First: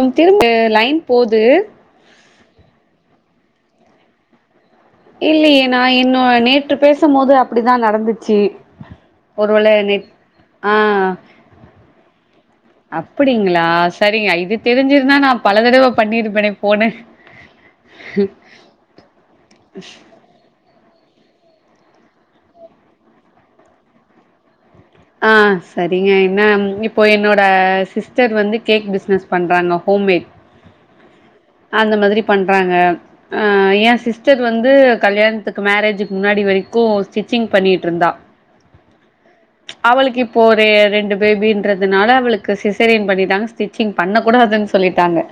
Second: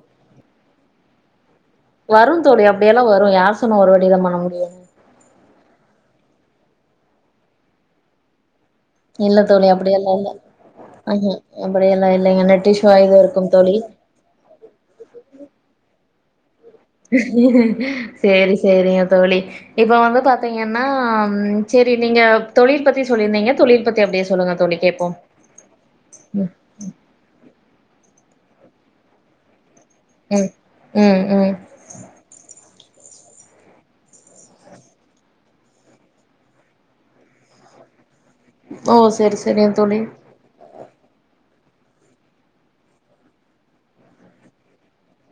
ம் திரும்ப லைன் போது வரும் தோழி அப்டியெல்லா வரும் யார் சொன்னா ஒரு வாட்டிதா பண்ண முடியு இல்லயே நா இன்னு நேத்து பேசும் போது அப்டிதா நடந்துச்சி இல்ல தோழி அப்டியெல்லா இல்ல ம் ம் அப்டியெல்லா இல்லைங்க நெட் இஸ்ஸுவா எதும் இருக்கு அப்டிங்களா தோழி சரிங்க இது தெரிஞ்சிருந்தா நா பல தடவ பண்ணியிருப்பேனே செரி செரிங்க தோழி இப்ப வந்து பா பாத்தீங்கன்னா ம் செரி நீங்க தொழில் பத்தி சொல்லியிருந்தீங்க தொழில் பத்தி அப்டியே சொல்லுங்க தோழி கேட்போம் ஆ சரிங்க என்ன இப்போ என்னோட சிஸ்டர் வந்து கேக் பிஸ்னஸ் பண்றாங்கோ ம் ம் ம் ஆ இந்த மாதிரி பண்றாங்க ஆ ஏன் சிஸ்டர் வந்து கல்யாணத்துக்கு மேரேஜுக்கு முன்னாடி வரைக்கு ஸ்டிச்சிங் பண்ணிட்டுருந்தா ஓ செரி அவளுக்கு இப் போதே ரெண்டு பேபின்றதுனால அவளுக்கு சிசேரியன் பண்ணிட்டாங்க ஸ்டிச்சிங் பண்ணக்கூடாதுன்னு சொல்லிட்டாங்க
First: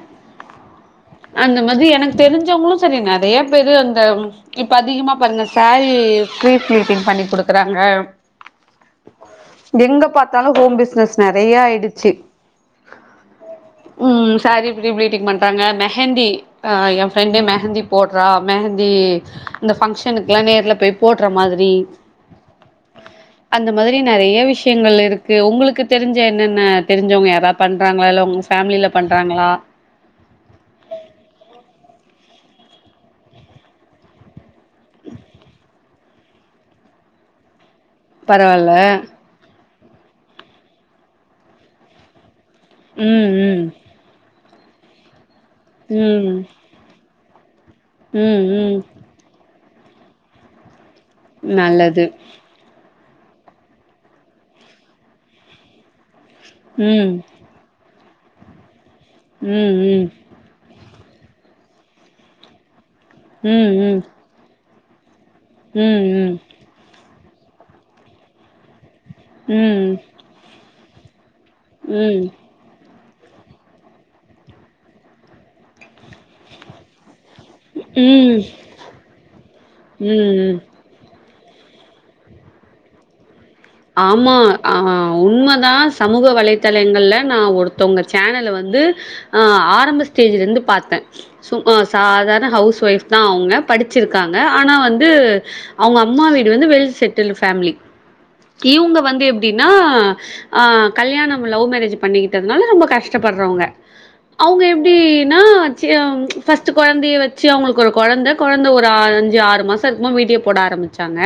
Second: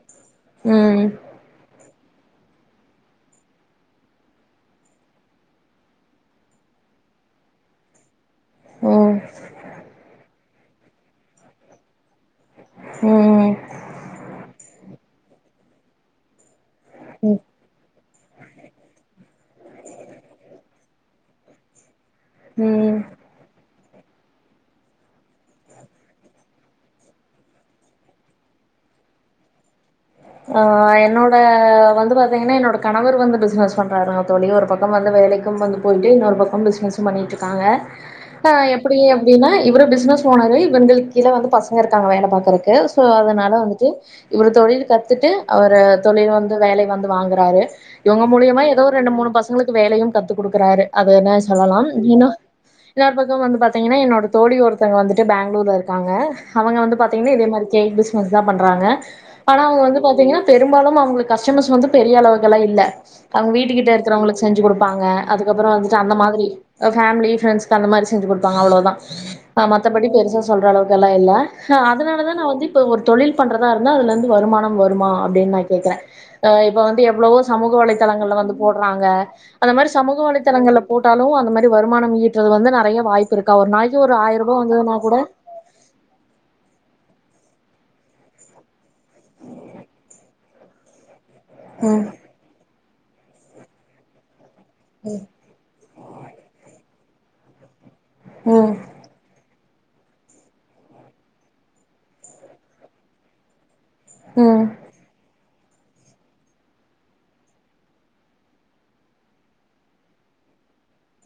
ம் அந்த மாதிரி எனக்கு தெரிஞ்சவங்களு சரி நறையா பேரு அந்த இப்ப அதிகமா பாருங்க சாரி ஃப்ரீ ப்ளீட்டிங் பண்ணி குடுக்குறாங்க ஓ எங்க பாத்தாலு ஹோம் பிஸ்னஸ் நெறையா ஆயிடுச்சி ம் உம் சேரி ஃப்ரீ ப்ளீட்டிங் பண்றாங்க மெஹந்தி ஆ என் ஃப்ரெண்டே ம் மெஹந்தி போடுறா மெஹந்தி இந்த ஃபங்க்ஷனுக்குலா நேர்ல போய் போடுற மாதிரி ம் இந்த மாதிரி நெறையா விஷ்யங்கள் இருக்கு உங்களுக்கு தெரிஞ்ச என்னென்ன தெரிஞ்சவங்க யாராப் பண்றாங்களா இல்ல உங் ஃபேமிலில பண்றாங்களா ஆ என்னோட வந்து பாத்தீங்கன்னா என்னோட கணவர் வந்து பிசினஸ் பண்றாருங்க தோழி ஒரு பக்கம் வந்து வேலைக்கும் வந்து போயிட்டு இன்னொரு பக்கம் பிசினஸும் பண்ணிட்டுருக்காங்க அ பரவால்ல எப்டியே அப் டினா இவரு பிசினஸ் ஓனரு இவனுங்களுக் கீழ வந்து பசங்க இருக்காங்க வேலபாக்கறதுக் கு சோ ம் அதனால ம் வந்துட்டு இவரு தொழில் கத்துட்டு அவரு ம் தொழில் வந்து வேலை வந்து வாங்குறாரு இவுங்க ம் மூலியமா ம் எதோ ஒரு ரெண்டு மூணு பசங் இவுங்களுக்கு வேலையு கத்து குடுக்குறாரு அது என்ன சொல்லலாம் நல்லது ஏன்னா இன்னோரு பக்கோ வந்து பாத்தீங்கன்னா என்னோட தோழி ஒருத்தங்க வந்துட்டு பேங்ளூர்ல இருக்காங்க அவுங்க வந்து ம் பாத்தீங்கன்னா இதே மாதிரி கேக் பிஸ்னஸ் தா பண்றாங்க ஆனா ம் அவுங்க வந்து ம் தீங்கன்னா பெரும்பாலும் அவுங்களுக்கு கஸ்டமர்ஸ் வந்து பெரிய அளவுக்கெல்லா இல்ல அவுங்க ம் வீட்டுக்கிட்ட ம் இருக்கிறவங்கள வச் செஞ்சு கொடுப்பாங்க அதுக்கப்பறோ ம் வந்துட்டு அந்த ம் மாதிரி ஃபேமிலி ஃப்ரெண்ட்ஸ்க்கு அந்த மாரி செஞ்சு கொடுப்பாங்க அவ்வளோதா ஆ ம் மத்தபடி பெருசா சொல்ற அளவுக்கல்லா இல்ல அ ம் அதனாலதா நா வந்து இப்ப ஒரு தொழில் பண்றதா இருந்தா அதுலருந்து வருமானம் வருமா அப்டின்னு நா கேக்கற அ இப்ப வந்து எவ்ளவோ சமூக வலைதளங்கள்ல ம் வந்து போடுறாங்க அந்த மாரி சமூக ம் ம் வலைதளங்கள்ல போட்டாலு அந்த மாரி வருமானோ ஈற்றது வந்து நறைய வாய்ப் ப்பு இருக்கா ஒரு நாய் ஆமா ஆ உண்மதா ஸ் சமூக வலைதளங்கள்ல் நா ஒருத்தவுங்க சேனல வந்து ஆ ஆரம்ப ஸ்டேஜ்லேருந்து பாத்தே சு அ ம் சாதாரண ஹவுஸ் ஒயஃப் தா அவுங்க படிச்சிருக்காங்க ஆனா வந்து அவுங்க அம்மா வீடு வந்து வெல் செட்டில்டு ஃபேமிலி இவுங்க ம் இவுங்க வந்து எப்டின்னா அ கல்யாணோ லவ் மேரேஜ் பண்ணிக்கிட்டதுனால ரொம்ப கஷ்டப்படுறவுங்க ம் அவுங்க எப் என்னாச்சி அவுங் ஃபஸ்ட் கொழந்தைய வச்சு அவுங்களுக்கு ஒரு கொழந்த கொழந்த ஒரு அஞ்சு ஆறு மாச இருக்குமோ வீடியோ போட ஆரம் பிச்சாங்க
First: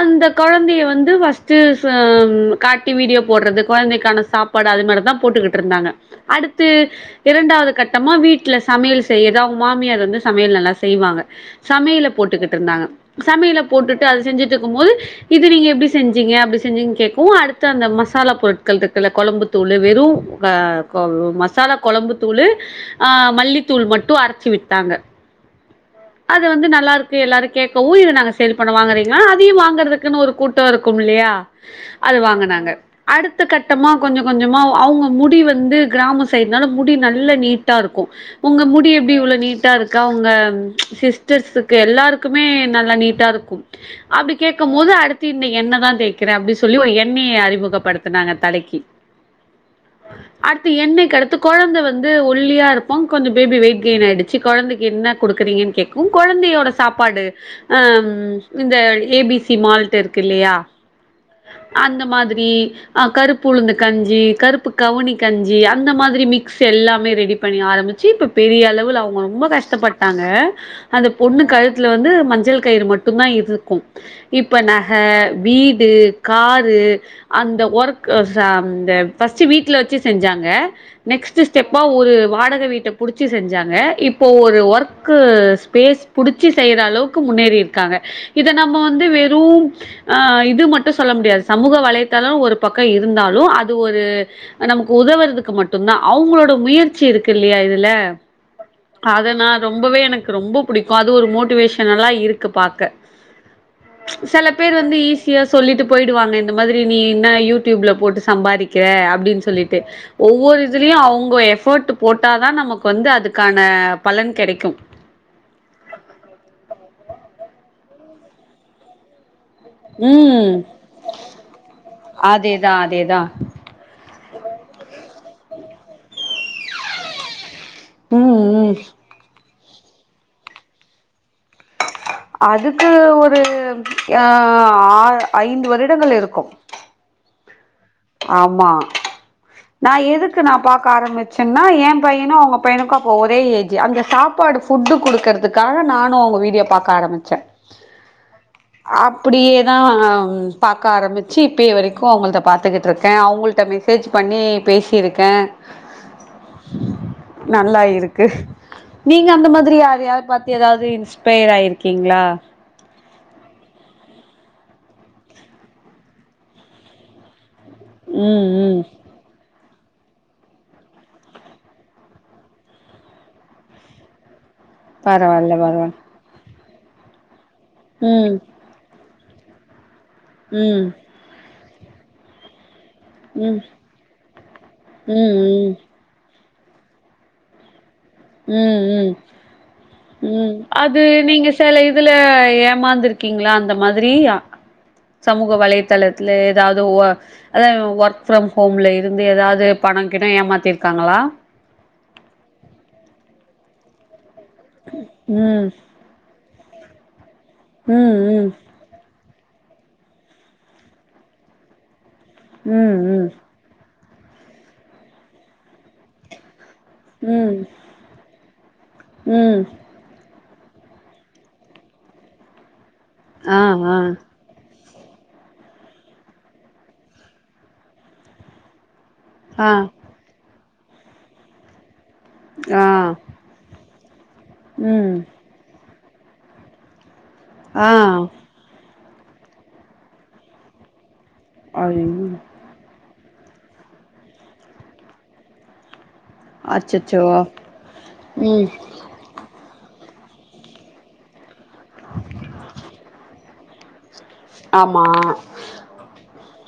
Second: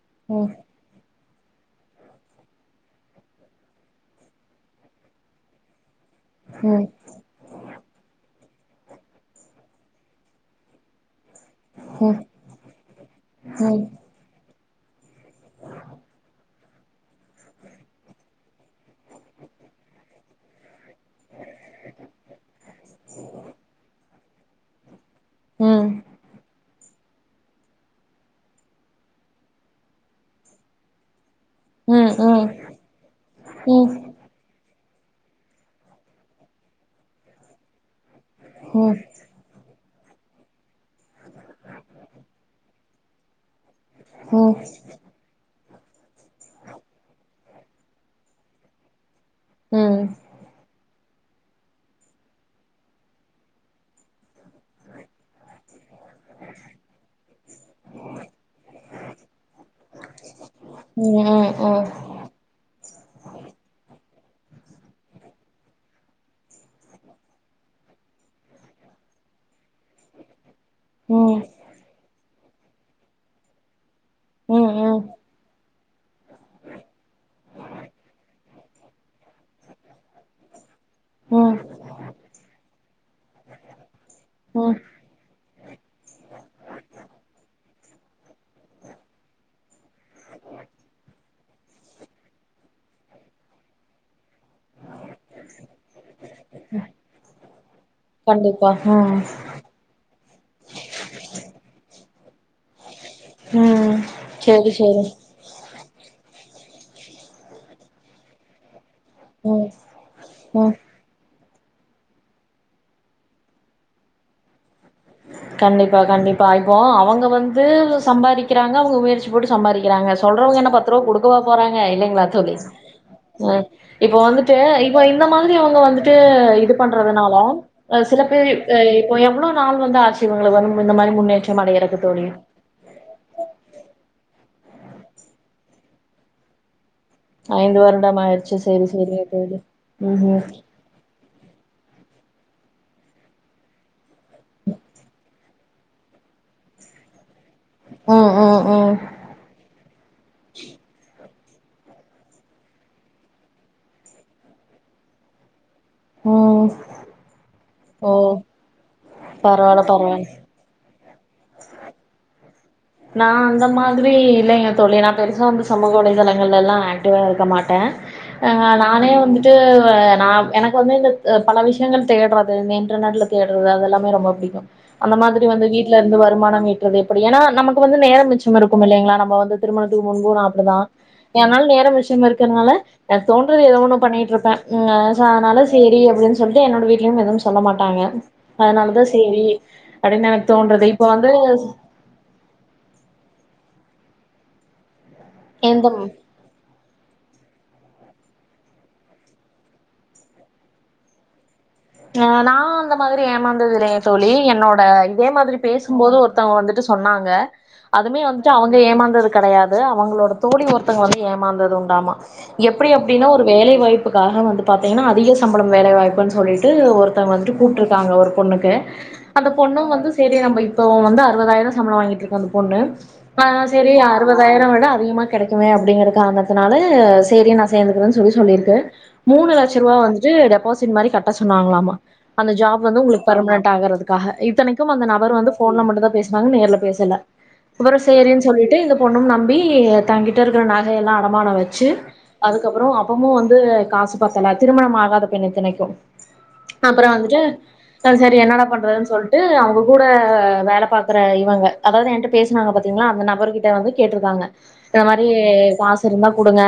அந்த ம் கொழந்தய வந்து வஸ் ஸ்டு ஸ் ம்ம் காட்டி வீடியோ போடுறது கொழந்தைக்கான சாப்பாடு அது மாரிதா போட்டுக்கிட்டுருந்தாங்க அடுத்து அடுத்து ம் இரண்டாவது கட்டமா வீட்டுல சமையல் செய்யர்து அவுங் மாமியார் வந்து சமையல் நல்லா செய்வாங்க ம் சமையல ம் போட்டுக்கிட்டு இருந்தாங்க சமையல போட்டுட்டு அது செஞ்சுட்டு இருக்குபோது இது நீங்க எப்டி செஞ் அப்டி செஞ்சீங் கேட்க்கவு அடுத்து அந்த மசாலா பொருட்கள் இருக்குல கொலம்புத்தூளு வெறும் க மசாலா கொலம்பு தூளு ஆ மல்லித்தூள் மட்டு அரைச்சு விட்டாங்க ம் அது வந்து நல்லாருக் எல்லாரு கேட்கவு இத நாங்க சேல் பண்றோ வாங்குறீங்களா அதையு வாங்கறதுக்குன்னு ஒரு கூட்டோ இருக்குமில்லையா ம் ம் ம் ம் ம் ம் ம் ம் ம் அது வாங்கனாங்க அடுத்த கட்டமா கொஞ்சொ கொஞ்சமா அவுங்க முடி வந்து கிராம சைடுனால முடி நல்ல நீட்டா இருக்கு உங்க முடி எப்டி இவ்ளோ நீட் நீட்டா இருக்கா அவுங்க சிஸ்டர்சுக்கு எல்லாருக்குமே நல்லா நீட்டா இருக்கு அப்டி கேக்குபோது அடுத்து இன்னைக் எண்ண தா தேக்கிறே அப்டி சொல்லி ஒரு எண்ணெய அறிமுகப்படுத்துனாங்க தலைக்கி அடுத்து எண்ணெக்கடுத்து கொழந்த வந்து ஒல்லியா இருப்பா கொஞ்சொ பேபி வெயிட் கெயின் ஆயிடுச்சு கொழந்தக்கி என்ன கொடுக்குறீங்கு கேக்கவு கொழந்தையோட சாப்பாடு இந்த ஏ பி சி மால்ட் இருக் க்கு இல்லையா அந்த மாதிரி கருப்பு உளுந்து கஞ்சி கருப்பு கவுனி கஞ்சி அந்த மாதிரி மிக்ஸ் எல்லாமே ரெடி பண்ணி ஆரம்பிச்சு இப்போ பெரிய அளவுல அவுங்க ரொம்ப கஷ்டப்பட்டு பட்டாங்க அந்த பொண்ணு கழுத்துல வந்து மஞ்சள் கயிறு மட்டுந் தா இருக்கு ம் இப்ப ந ம் வீடு காரு அந்த ஒர்க் அந்த பஸ்ட் வீட்ல வச்சு செஞ்சாங்க நெக்ஸ்ட் ம் ஸ்டெப்பா ஒரு வாடக வீட்ட புடுச்சு செஞ்சாங்க இப்போ ஒரு ம் ஒர்க்கு ஸ்பேஸ் புடுச்சு செய்ற அளவுக்கு முன்னேறி இருக்காங்க இத நம்ம வந்து வெறு ஆ இது மட்டு சொல்ல முடியாது சமூக வலைையத்தளொ ஒரு பக்க இருந்தாலு அது ஒரு நமக்கு உதவுறதுக்கு மட்டுந்தா அவுங்களோட முயற்சி இருக்கு இல்லையா இதுல [unintelligible] அத நா ரொம்பவே எனக்கு ரொம்ப புடிக்கு அது ஒரு மோட்டிவேஷனல்லா இருக்கு பாக்க ம் செரி செரி இத சொல்லிட்டு போயிடுவாங்க இந்த மாதிரி நீ இன்ன யூடியூப்ல போட்டு சம்பாதிக்கிற அப்டின்னு ம் சொல்லிட்டு ஒவ்வொரு ம் இதுலயு அவுங்க எபர்ட் போட் போட்டா தா நமக்கு வந்து அதுக்கான பலன் கெடைக்கு கண்டிப்பா கண்டிப்பா இப்போ அவுங்க வந்து சம்பாறிக்கிறாங்க அவுங்க முயற்சி போட்டு சம்பாறிக்கிறாங்க ம். சொல்றவங்க என்ன பத்துருவா குடுக்கவா போறாங்க இல்லைங்ளா தோழி அதேதான் அதேதான். இப்போ வந்துட்டு இப்ப இந்த மாதிரி அவுங்க வந்துட்டு இது பண்றதுனால அ சில பேர் ம், ம். இப்போ எவ்ளோ நாள் வந்து ஆச்சு இவங்கள வந்து இந்த மாரி முன்னேற்றம் அடையறக்கு தோழி அதுக்கு ஒரு அ ஆ ஐந்து வருடங்கள் இருக்கு ஐந்து வருடம் ஆய்ச்சு ஆமா செரி செரிங்க தோழி ம் ம் க ஆரம்பிச்சேனா எ பையனு அவுங்க பையனுக்கு அப்ப ஒரே ஏஜூ அந்த சாப்பாடு ஃபுட்டு குடுக்கறது க்காக நானு உங்க வீட்யோ பாக்க ஆரம்புச்சே ம் ம் ம் இப்டியே தா பாக்க ஆரம்பிச்சு இப்பய வரைக்கு அவுங்கள்த பாத்துகிட் ருக்கே அவுங்கள்ட மெசேஜ் பண்ணி பேசிருக்கே ம் நல்லா ஓ இருக்கு நீங்க அந்த மாதிரி பரவால்ல யாரயாது பரவால்ல பாத் து எதாது இன்ஸ்பெயர் ஆயிருக்கீங்ளா நா அந்த மாதிரி இல்லைங்க தோழி நா பெருசா வந்து சமூக வலைதளங்கள்ல எல்லா ஆக்டிவா இருக்க மாட் டே ம் அ ம் நானே வந்து ட்டு நா எனக்கு வந்து இந்த பல விஷயங்கள் தேட்றது இந்த இன்டர்நெட்ல தேட்றது அது எல்லாமே ரொம்ப புடிக்கு அந்த மாதிரி பரவால்ல வந்து வீட்ல பரவால்ல இருந்து வருமானம் ஈட்றது எப்டி ஏன்னா நமக்கு வந்து நேரொ ம் மிச்சம் இருக்கும் இல்லைங்ளா நம்ம வந்து திருமணத்துக்கு முன்பு நா அப்டிதா ம் எனால நேரொ மிச்சம் இருக்கிறனால எனக்கு ம் தோன்றது எதோ ஒன்னு பண்ணிட்டு இருப்பே ம் அதனால ம் சேரி அப்டின் சொல்ட்டு என்னோட வீ்ட்லயு எதுவு சொல்ல மாட்டாங்க ம் அதனாலதா ம் சேரி அப்டின்னு எனக்கு ம் தோன்றது அது இப்ப வந்து நீங்க சில இதுல ஏமாந்துருக்கீங்ளா அந்த மாதிரி சமூக வலை எந்த தளத்துல எதாவது ஒ அத ஒர்க் ஃப்ரம் ஹோம்ல இருந்து எதாது பணொ கிணொ ஏமாத்திருக்காங்ளா நா அந்த மாதிரி ஏமாந்ததில்லங் தோழி என்னோட இதே மாதிரி பேசு ம் போது ஒருத்தவங்க வந்துட்டு சொன்னாங்க அதுமே ம் வந்துட்டு ம் அவுங் க ஏமாந்தது கெடையாது. அவங்களோட தோழி ஒருத்தங்க வந்து ஏமாந்தது உண்டாமா எப்டி அப்டின்னா ம் ஒரு வேலைவாய்ப்புக்காக வந்து பாத்தீங்கன்னா அதிக சம்பள வேலைவாய்ப்புன் சொல்லிட்டு ஒரு த்தவுங்க ம் வந்து ம் கூப்ட்டுருக்காங்க ஒரு பொண்ணுக்கு அந்த ம் பொண்ணும் வந்து சேரி நம்ம இப்ப வந்து அறுவதாயிர சம்பள வாங்கிட்டு இருக்கும் அந்த பொண்ணு ஆ சேரி ஆ அறுவதா யிரம் விட அதிகமா கெடைக்குமே அப்படிங்கற காரணத்துனால சேரி நா சேந்துக்கறென் சொல்லி சொல்லிருக்கு மூனு ஆ லட்ச ரூவா வந்துட்டு டெபாசிட் மாரி கட்ட சொன்னாங்களாமா அந்த ஆ ஜாப் வந்து உங்களுக்கு பர்மனன்ட் ஆகறதுக் காக இத்தனைக்கும் அந்த ம் நபர் வந்து போன்ல மட்டுந்தா பேசுனாங்க நேர்ல பேசல ஆ அப்புற சேரின் சொல்லிட்டு இந்த பொன்னும் நம்பி தங்கிட்டு இருக்கிற நகை எல்லா அடமானம் வச்சு ஐயோ அது க்கப்புறம் அப்பமும் வந்து காசு பத்தல. திருமணம் ஆகாத பெண்ணு இத்தனைக்கு அப்புற அச்சச்சோ வந்துட்டு சரி சரி என்னடா ம் பண்றதுன் சொல் ட்டு அவங்க கூட வேல பாக்கிற இவங்க அதாவது ஏன்ட்ட பேசுனாங்க பாத்தீங்களா, அந்த நபர் கிட்ட வந்து கேட்ருக்காங்க இந்த ஆமா மாரி காஸ் இருந்தா குடுங்க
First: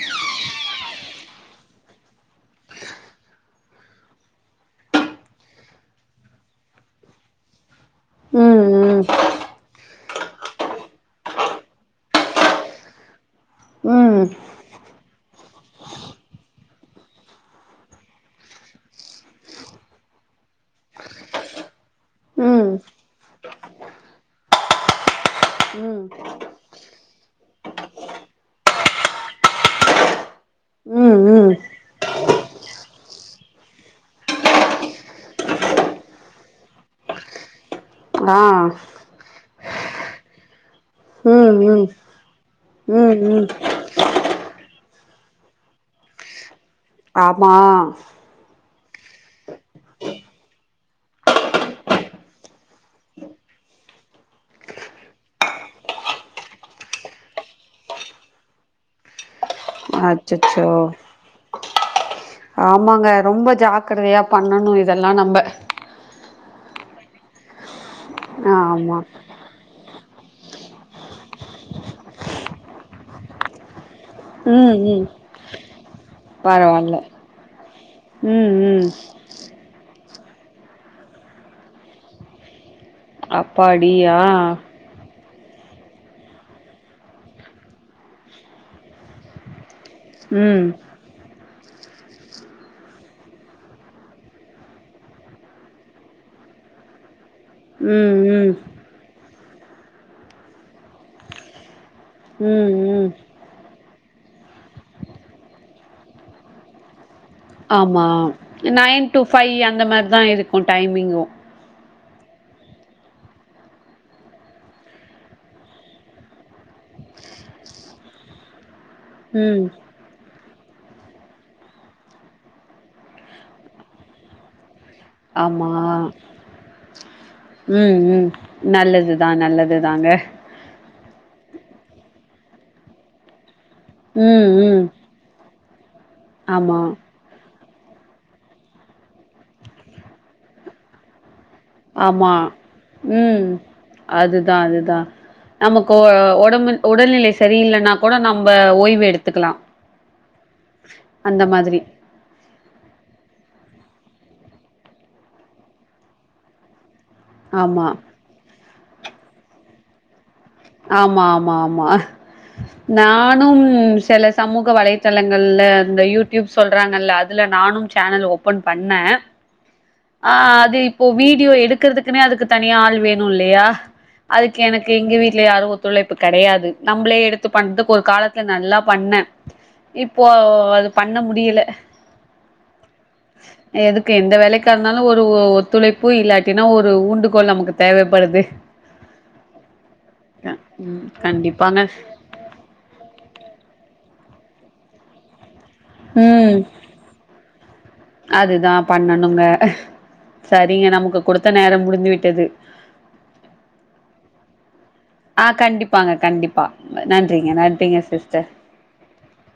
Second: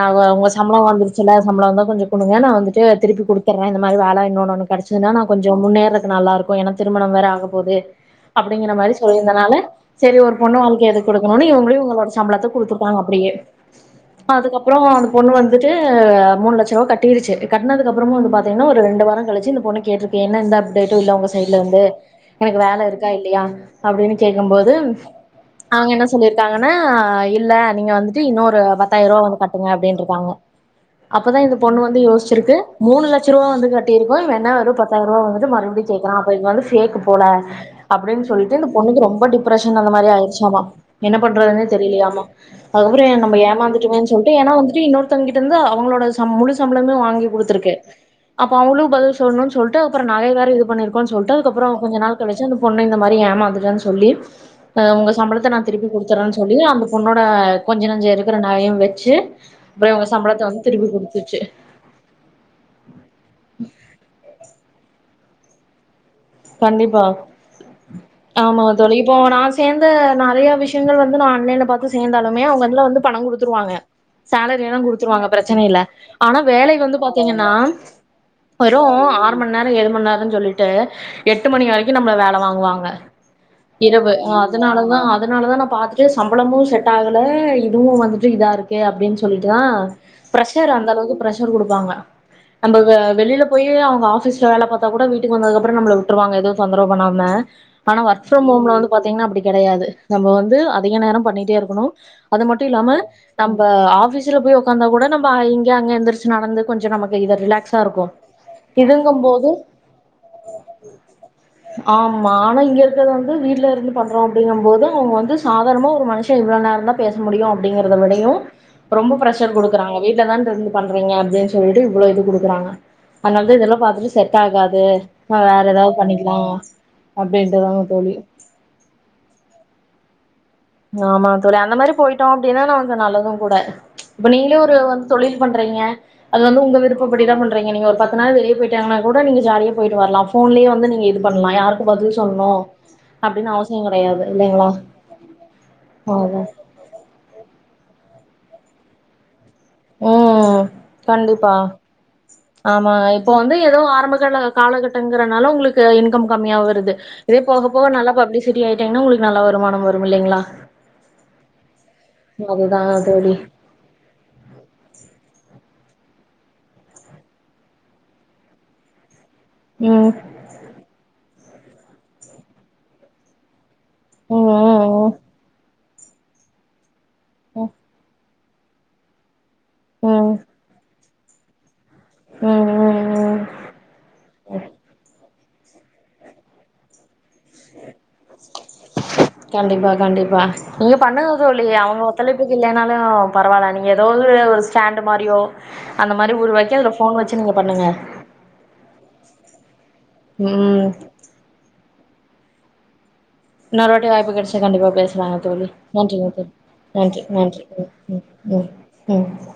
நாங்க உங்க சம்பள வந்துருச்சுல்ல சம்பள வந்தா கொஞ்ச குடுங்க நா வந்துட்டு திருப்பி குடுத் திர்றே. இந்த மாரி வேல இன்னொன்னு ஒன்னு கிடச்சதுன்னா நா கொஞ்ச முன்னேறது நல்லா இருக்கும். ஏன்னா திருமணம் வேற ஆக போது. அப்டிங்கற மாரி ம் ம் சொல்லி இருந்தனால செரி ஒரு பொண்ணு வாழ்க்கை எதுக் கொடுக்கணுனு இவங்களு இவங்களோட சம்பளத்த குடுத்துருப்பாங்க அப்டியே. ம் அதுக்கப் றோ அந்த பொண்ணு வந்துட்டு மூனு லட்ச ரூபா கட்டிருடுச்சு. கட்னதுக்கு அப்புறமு வந்து பாத் தீனா ஒரு ரெண்டு வாரொ கழிச்சுஸஇந்த பொண்ணு கேட்ருக்கு என்ன எந்த அப்டேட்டு இல்ல உங்க சைட்ல இருந்து எனக்கு ம் வேல இருக்கா, இல்லையா அப்படின் கேக்கும்போது அவங்க ம் என்ன சொல்லியிருக்காங்கன்னா, இல்ல நீங்க வந்துட்டு இன்னோரு பத்தாயிர ரூபா வந்து கட்டுங்க அப்டின்ருக்காங்களா ம் அப்பதா ம் இந்த பொண்ணு வந்து யோச்ருக்கு மூணு லட் ச ரூபா வந்து கட்டிருக்கோ இவன் என்னா வெறு பத்தாய்ரோ ரூவா வந்து மறுபடியு கேக்றா அப்ப இவே வந்து ஃபேக்கு போல அப்டின் ஆ சொல்லிட்டு இந்த பொண்ணுக்கு ரொம்ப டிப்ரெஷன் அந்த மாரி ஆயிடுச்சாமா என்ன ம் பண்றதுன்னே ம் தெரிலயாமா அதுக்கப்றோ ம் நம்ம ம் ஏமாந்துட்டுமேன்னு சொல்ட்டு ஏன்னா வந்துட்டு இன்னொருத்தங்கிட்ட இருந்து அவுங்களோட சம் முழு சம்பளமே வாங்கி ஆமா குடுத்துருக்கு அப்ப அவுங்ளுக் பதில் சொல்னு சொல்ட்டு அப்றோ நகை வேற இது பண்ணிருக்கோன் சொல்ட்டு அதுக்கப்றோ கொஞ்ச நாள் கழு ச்சு அந்த பொண்ணு இந்த மாரி ஏமாந்துட்டானு சொல்லி அ ஒங்க சம்பளத்த நா திருப்பி குடுத்துறேன்னு சொல்லி, அந்த பொண்ணோட கொஞ்ச நஞ்ச இருக்கிற நகையு வச்சு அப்றோ இவுங்க சம்பளத்த வந்து அச்சச்சோ திருப்பி குடுத்துச்சு. ஆமாங்க ரொம்ப ஜாக்கிரதயா பண்ணணு இதெல்லா நம்ப கண்டிப்பா ஆமா தோழி இப்போ நா சேந்த நறைய விஷயங்கள் வந்து நா ஆன்லைன்ல பாத்து சேந்தாலுமே அவுங்க இதுல வந்து பணம் குடுத்துருவாங்க சேலரி ம் எல்லா ம் குடுத்துருவாங்க பிரச்சன இல்ல ஆனா வேலை பரவால்ல வந்து பாத்தீங்கன்னா ம் வரு ம் ஆ ஒரு மண் நேரோ ஏழு மண் நேரோனு சொல்லிட்டு எட்டு மணி வரைக்கு நம்மள வேல வாங்குவாங்க இரவு அப்பாடியா அதனாலதா அதனால தா நா பாத்துட்டு சம்பளமு செட் ஆகல இதுவு வந்துட்டு இதா இருக்கு அப்டின் சொல்லிட்டு தா ம் பிரஷர் அந்த அளவுக்கு பிரஷ ர் இது கொடுப்பாங்க நம்ப வெளில போய் அவுங்க ஆபீஸ்ல வேலை பாத்தா கூட வீட்டுக்கு வந்ததுக்கு அப்றோ நம்பல விட்ருவாங்க எதுவு தொந்தரவு பண்ணாம ஆனா ம் ஒர்க் ஃப்ரம் ம் ஹோம்ல வந்து பாத்தீங்ன்னா அப்டி கெடயாது நம்ம வந்து அதிக நேரம் பண்ணிட்டே இருக்கணு அது மட்டு ம் இல்லாம ம் நம்ப ஆஃபீஸ்ல போய் ஒக்காந்தா கூட நம்ப இங்க அங்க எந்திருச்சு நடந்து கொஞ்சோ நமக்கு இத ரிலாக் ஆமா நைன் டு ஃபைவ் அந்த மார் தா இருக்கு டைமிங்கு ஆமா ஆனா இங்க இருக்கறது வந்து வீட்ல இருந்து பண்றோ அப்டிங்க போது அவுங்க வந்து சாதாரணமா ஒரு மனுஷே இவ்ளோ நேரோ தா பேச முடியு அப்டிங்கறத விடையு ரொம்ப பிரஷர் ம் குடுக்குறாங்க. வீட்ல தான்ருந்து பண்றீங்க அப்டின் சொல்ட்டு இவ்ளோ இது குடுக்குறாங்க அனால்தா இதெல்லா பாத்துட்டு செட் ஆகாது வேற ஆமா ஏதாவது பண்ணிக்லா அப்டின்றது தா ம் தோழி ம் நல்லதுதா நல்லதுதாங்க ஆமா தோழி அந்த மாரி போயிட்டோ அப்டின்னா நமக்கு நல்லது கூட இப்ப ம் நீங்ளே ஒரு ம் வந் தொழில் பண்றீங்க அது வந்து உங்க ஆமா, விருப்ப டிதா பண்றீங்க நீங்க ஒரு பத்து நாள் வெளிய போய்ட்டாங்கனா கூட நீங்க ஜாலிய போய்ட்டு வர்லா ஃபோன்லயே வந்து நீங்க இது பண்லா யாருக் ஆமா ம் கெடையாது அதுதா இல்லைங்களா அதுதா நமக்கு அதா ஒடம்பு உடல்நிலை சரியில்லன்னா கூட நம்ப ஓய்வு எடுத்துக்லா ஓ கண்டிப்பா ஆமா இப்போ வந்து ஏதோ ஆரம்ப கால காலகட்டங்றனால உங்ளுக்கு இன்கம் கம்மியா வருது இதே போக ஆமா. போக நல்ல பப்ளிசிட்டி ஆயிட்டீங்ன்னா உங்ளுக்கு நல்ல வருமானோ வரு இல்லைங்ளா ஆமா ஆமா ஆமா தோழி நானும் செல சமூக வலைதளங்கள்ல இந்த யூடியூப் சொல்றாங்கல அதுல நானும் சேனல் ஓப்பன் பண்ணே ம் ஆ அது இப்போ வீடியோ எடுக்றதுக்குனே அதுக்கு தனியா ஆள் வேணு இல்லையா ம் அதுக்கு எனக் ம் எங்க வீட்ல யாரு ஒத்துழைப்பு கெடயாது நம்மளே எடுத்து ம் பண்றதுக்கு ஒரு காலத்துல நல்லா பண்ணே ம் இப்போ ம் அது பண்ண முடியல ம் ம் எதுக்கு எந்த வேலைக்கா இருந்தாலு ஒரு ஒத்துழைப் பு இல்லாட்டினா ஒரு ஊண்டுகோல் நமக்கு தேவைப்படுது கண்டிப்பா கண்டிப்பா நீங்க ம் பண்ணுங்க தோழி கண்டிப்பாங்க அவங்க தலைப்புக்கு இல்லனாலு பரவால்ல நீங்க எதாவது ஒரு ஸ்டாண்டு் மாரியோ அந்த மாரி ம் உருவாக்கி அதுல ஃபோன் வச்சு நீங்க பண்ணுங்க அதுதா பண்ணணுங்க சரிங்க ம் நமக்கு குடுத்த நேர முடிந்து விட்டது இன்னொருவாட்டி வாய்ப்பு கெடச்சா கண்டிப்பா பேச ங்க ஆ தோழி கண்டிப்பாங்க நன்றிங்க தோழி கண்டிப்பா நன்றி நன்றிங்க நன்றி நன்றிங்க நன்றி சிஸ்டர் ம் ம் ம்